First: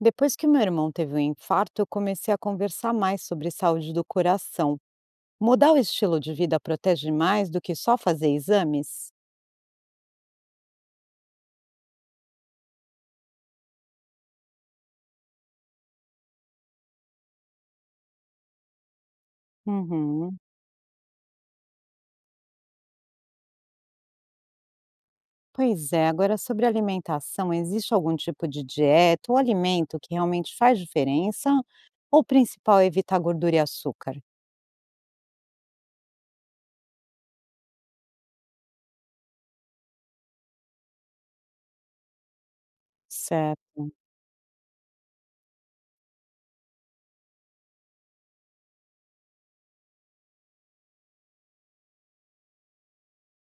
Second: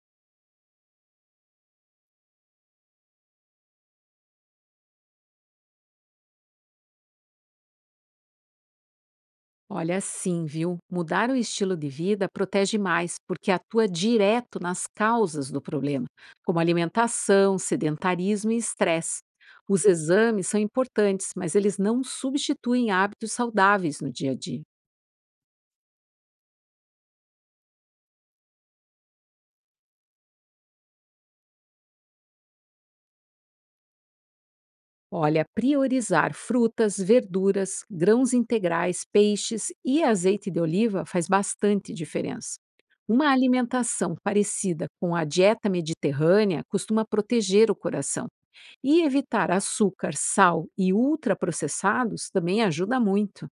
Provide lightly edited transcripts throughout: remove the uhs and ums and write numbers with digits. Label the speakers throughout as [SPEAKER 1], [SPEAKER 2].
[SPEAKER 1] Depois que meu irmão teve um infarto, eu comecei a conversar mais sobre saúde do coração. Mudar o estilo de vida protege mais do que só fazer exames?
[SPEAKER 2] Olha, sim, viu? Mudar o estilo de vida protege mais, porque atua direto nas causas do problema, como alimentação, sedentarismo e estresse. Os
[SPEAKER 1] Uhum.
[SPEAKER 2] exames são importantes, mas eles não substituem hábitos saudáveis no dia a dia.
[SPEAKER 1] Pois é, agora sobre alimentação, existe algum tipo de dieta ou alimento que realmente faz diferença? Ou o principal é evitar gordura e açúcar?
[SPEAKER 2] Olha, priorizar frutas, verduras, grãos integrais, peixes e azeite de oliva faz bastante diferença. Uma
[SPEAKER 1] Certo.
[SPEAKER 2] alimentação parecida com a dieta mediterrânea costuma proteger o coração. E evitar açúcar, sal e ultraprocessados também ajuda muito.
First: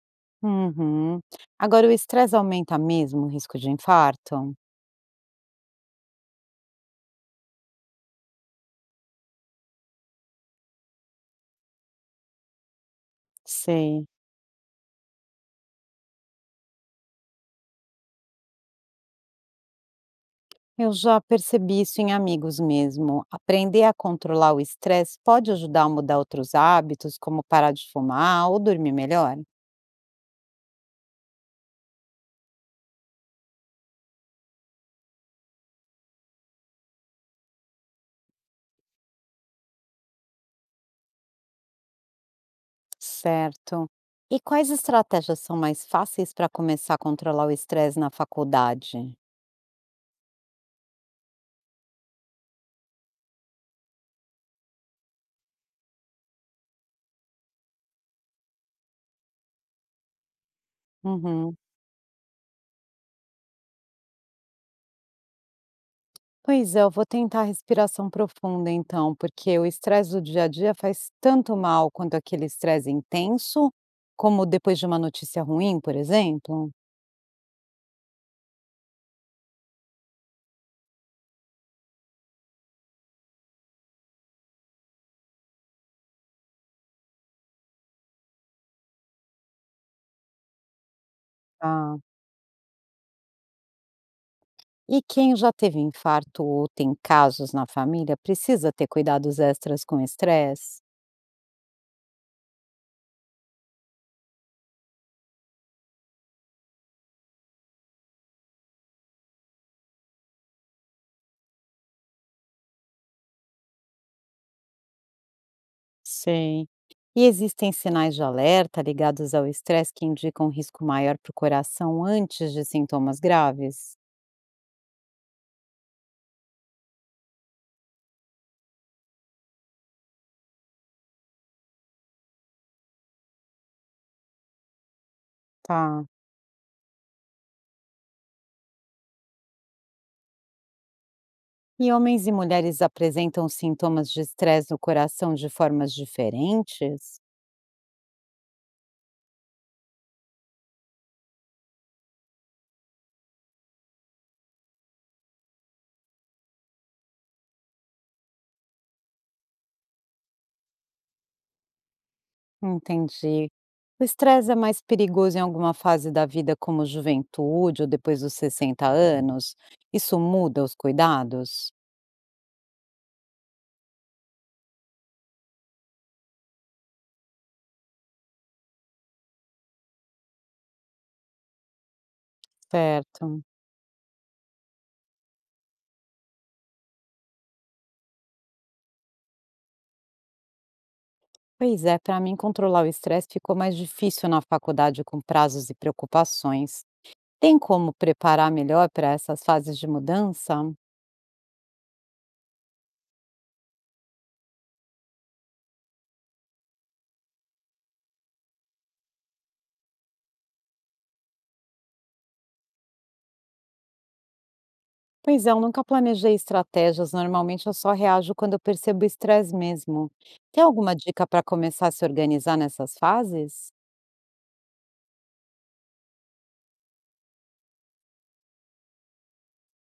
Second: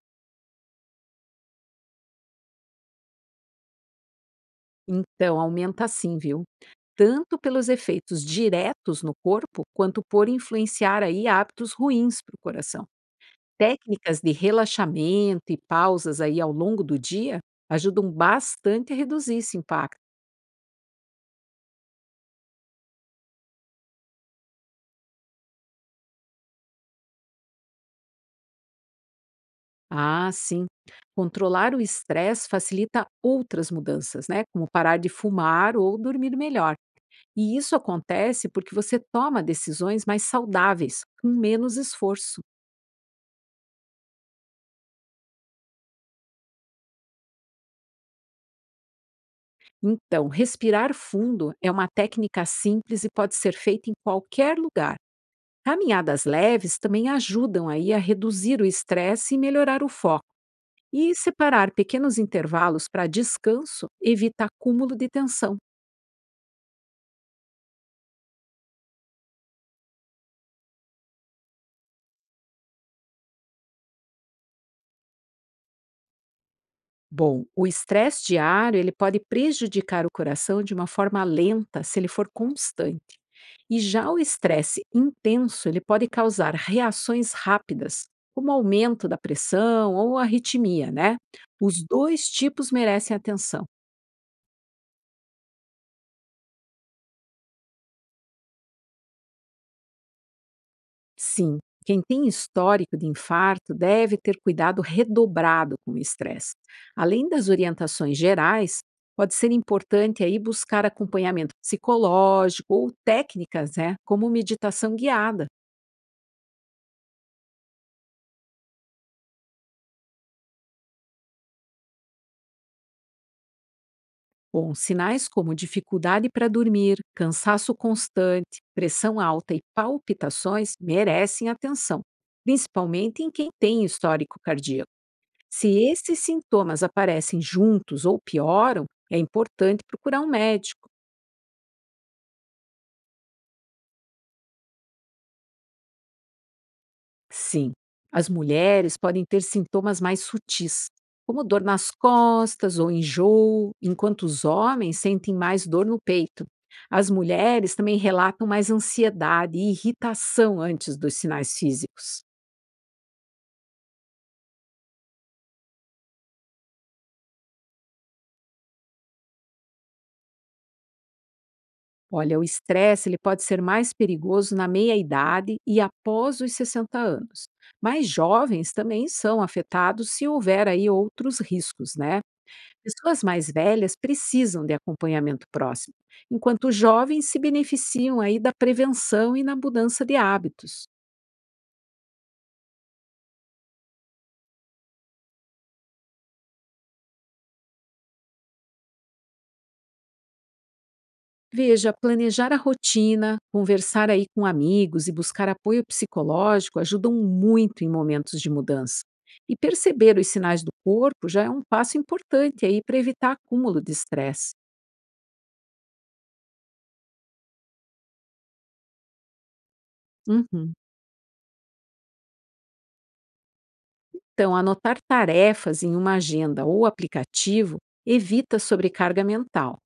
[SPEAKER 1] Uhum. Agora, o estresse aumenta mesmo o risco de infarto?
[SPEAKER 2] Então, aumenta sim, viu? Tanto pelos efeitos diretos no corpo, quanto por influenciar aí hábitos ruins para o coração.
[SPEAKER 1] Sei.
[SPEAKER 2] Técnicas de relaxamento e pausas aí ao longo do dia ajudam bastante a reduzir esse impacto.
[SPEAKER 1] Eu já percebi isso em amigos mesmo. Aprender a controlar o estresse pode ajudar a mudar outros hábitos, como parar de fumar ou dormir melhor?
[SPEAKER 2] Ah, sim. Controlar o estresse facilita outras mudanças, né? Como parar de fumar ou dormir melhor. E isso acontece porque você toma decisões mais saudáveis, com menos esforço.
[SPEAKER 1] Certo. E quais estratégias são mais fáceis para começar a controlar o estresse na faculdade?
[SPEAKER 2] Então, respirar fundo é uma técnica simples e pode ser feita em qualquer lugar. Caminhadas leves também ajudam aí a reduzir o estresse e melhorar o foco. E
[SPEAKER 1] Uhum.
[SPEAKER 2] separar pequenos intervalos para descanso evita acúmulo de tensão.
[SPEAKER 1] Pois é, eu vou tentar respiração profunda então, porque o estresse do dia a dia faz tanto mal quanto aquele estresse intenso, como depois de uma notícia ruim, por exemplo.
[SPEAKER 2] Bom, o estresse diário ele pode prejudicar o coração de uma forma lenta se ele for constante. E já o estresse intenso ele pode causar reações rápidas, como aumento da pressão ou arritmia, né? Os
[SPEAKER 1] Ah.
[SPEAKER 2] dois tipos merecem atenção.
[SPEAKER 1] E quem já teve infarto ou tem casos na família precisa ter cuidados extras com estresse?
[SPEAKER 2] Sim, quem tem histórico de infarto deve ter cuidado redobrado com o estresse. Além das orientações gerais, pode ser importante aí buscar acompanhamento psicológico ou técnicas, né, como meditação guiada,
[SPEAKER 1] Sim. E existem sinais de alerta ligados ao estresse que indicam risco maior para o coração antes de sintomas graves?
[SPEAKER 2] com sinais como dificuldade para dormir, cansaço constante, pressão alta e palpitações merecem atenção, principalmente em quem tem histórico cardíaco. Se
[SPEAKER 1] Tá.
[SPEAKER 2] esses sintomas aparecem juntos ou pioram, é importante procurar um médico.
[SPEAKER 1] E homens e mulheres apresentam sintomas de estresse no coração de formas diferentes?
[SPEAKER 2] Sim, as mulheres podem ter sintomas mais sutis, como dor nas costas ou enjoo, enquanto os homens sentem mais dor no peito. As mulheres também relatam mais ansiedade e irritação antes dos sinais físicos.
[SPEAKER 1] Entendi. O estresse é mais perigoso em alguma fase da vida, como juventude ou depois dos 60 anos? Isso muda os cuidados?
[SPEAKER 2] Olha, o estresse ele pode ser mais perigoso na meia-idade e após os 60 anos. Mas jovens também são afetados se houver aí outros riscos, né? Pessoas
[SPEAKER 1] Certo.
[SPEAKER 2] mais velhas precisam de acompanhamento próximo, enquanto jovens se beneficiam aí da prevenção e na mudança de hábitos.
[SPEAKER 1] Pois é, para mim controlar o estresse ficou mais difícil na faculdade com prazos e preocupações. Tem como preparar melhor para essas fases de mudança?
[SPEAKER 2] Veja, planejar a rotina, conversar aí com amigos e buscar apoio psicológico ajudam muito em momentos de mudança. E perceber os sinais do corpo já é um passo importante aí para evitar acúmulo de estresse.
[SPEAKER 1] Pois é, eu nunca planejei estratégias, normalmente eu só reajo quando eu percebo o estresse mesmo. Tem
[SPEAKER 2] Uhum.
[SPEAKER 1] alguma dica para começar a se organizar nessas fases?
[SPEAKER 2] Então, anotar tarefas em uma agenda ou aplicativo evita sobrecarga mental.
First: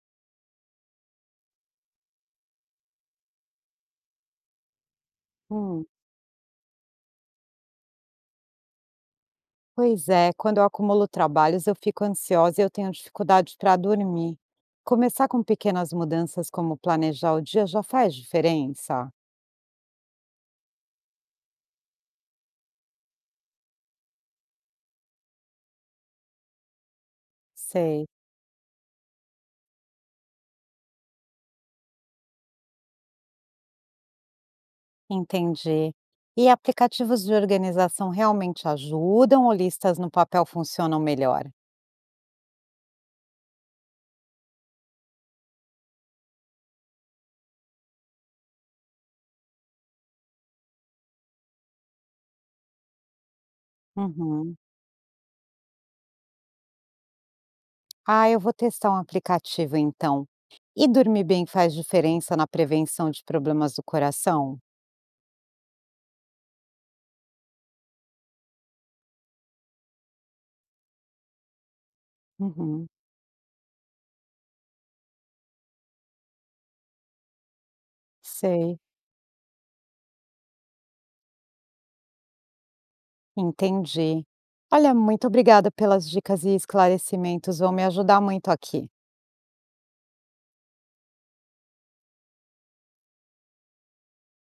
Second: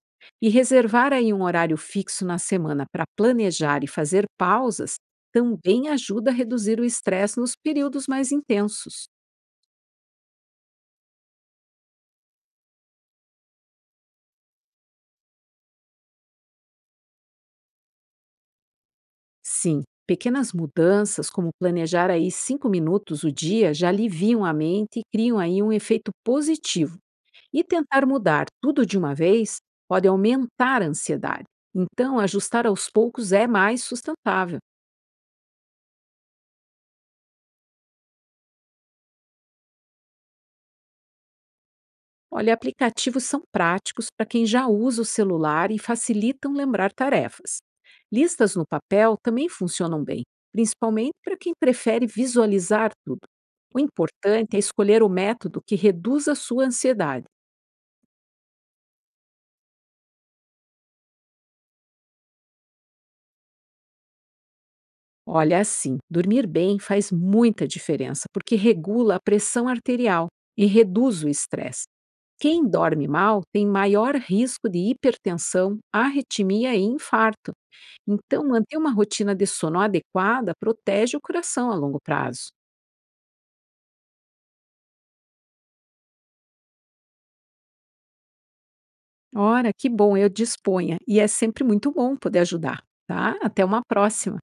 [SPEAKER 2] E reservar aí um horário fixo na semana para planejar e fazer pausas
[SPEAKER 1] Hum,
[SPEAKER 2] também ajuda a reduzir o estresse nos períodos mais intensos.
[SPEAKER 1] pois é, quando eu acumulo trabalhos, eu fico ansiosa e eu tenho dificuldade para dormir. Começar com pequenas mudanças, como planejar o dia, já faz diferença?
[SPEAKER 2] Sim, pequenas mudanças, como planejar aí 5 minutos o dia, já aliviam a mente e criam aí um efeito positivo. E tentar
[SPEAKER 1] Sei.
[SPEAKER 2] mudar tudo de uma vez pode aumentar a ansiedade. Então, ajustar aos poucos é mais sustentável.
[SPEAKER 1] Entendi. E aplicativos de organização realmente ajudam ou listas no papel funcionam melhor?
[SPEAKER 2] Olha, aplicativos são práticos para quem já usa o celular e facilitam lembrar tarefas. Listas no papel também funcionam bem, principalmente para quem prefere visualizar tudo. O importante
[SPEAKER 1] Uhum.
[SPEAKER 2] é escolher o método que reduza a sua ansiedade.
[SPEAKER 1] Ah, eu vou testar um aplicativo então. E dormir bem faz diferença na prevenção de problemas do coração?
[SPEAKER 2] Olha, assim, dormir bem faz muita diferença, porque regula a pressão arterial e reduz o estresse. Quem
[SPEAKER 1] Uhum.
[SPEAKER 2] dorme mal tem maior risco de hipertensão, arritmia e infarto. Então, manter
[SPEAKER 1] Sei.
[SPEAKER 2] uma rotina de sono adequada protege o coração a longo prazo.
[SPEAKER 1] Entendi. Olha, muito obrigada pelas dicas e esclarecimentos, vão me ajudar muito aqui.
[SPEAKER 2] Ora, que bom, eu disponha. E é sempre muito bom poder ajudar, tá? Até uma próxima.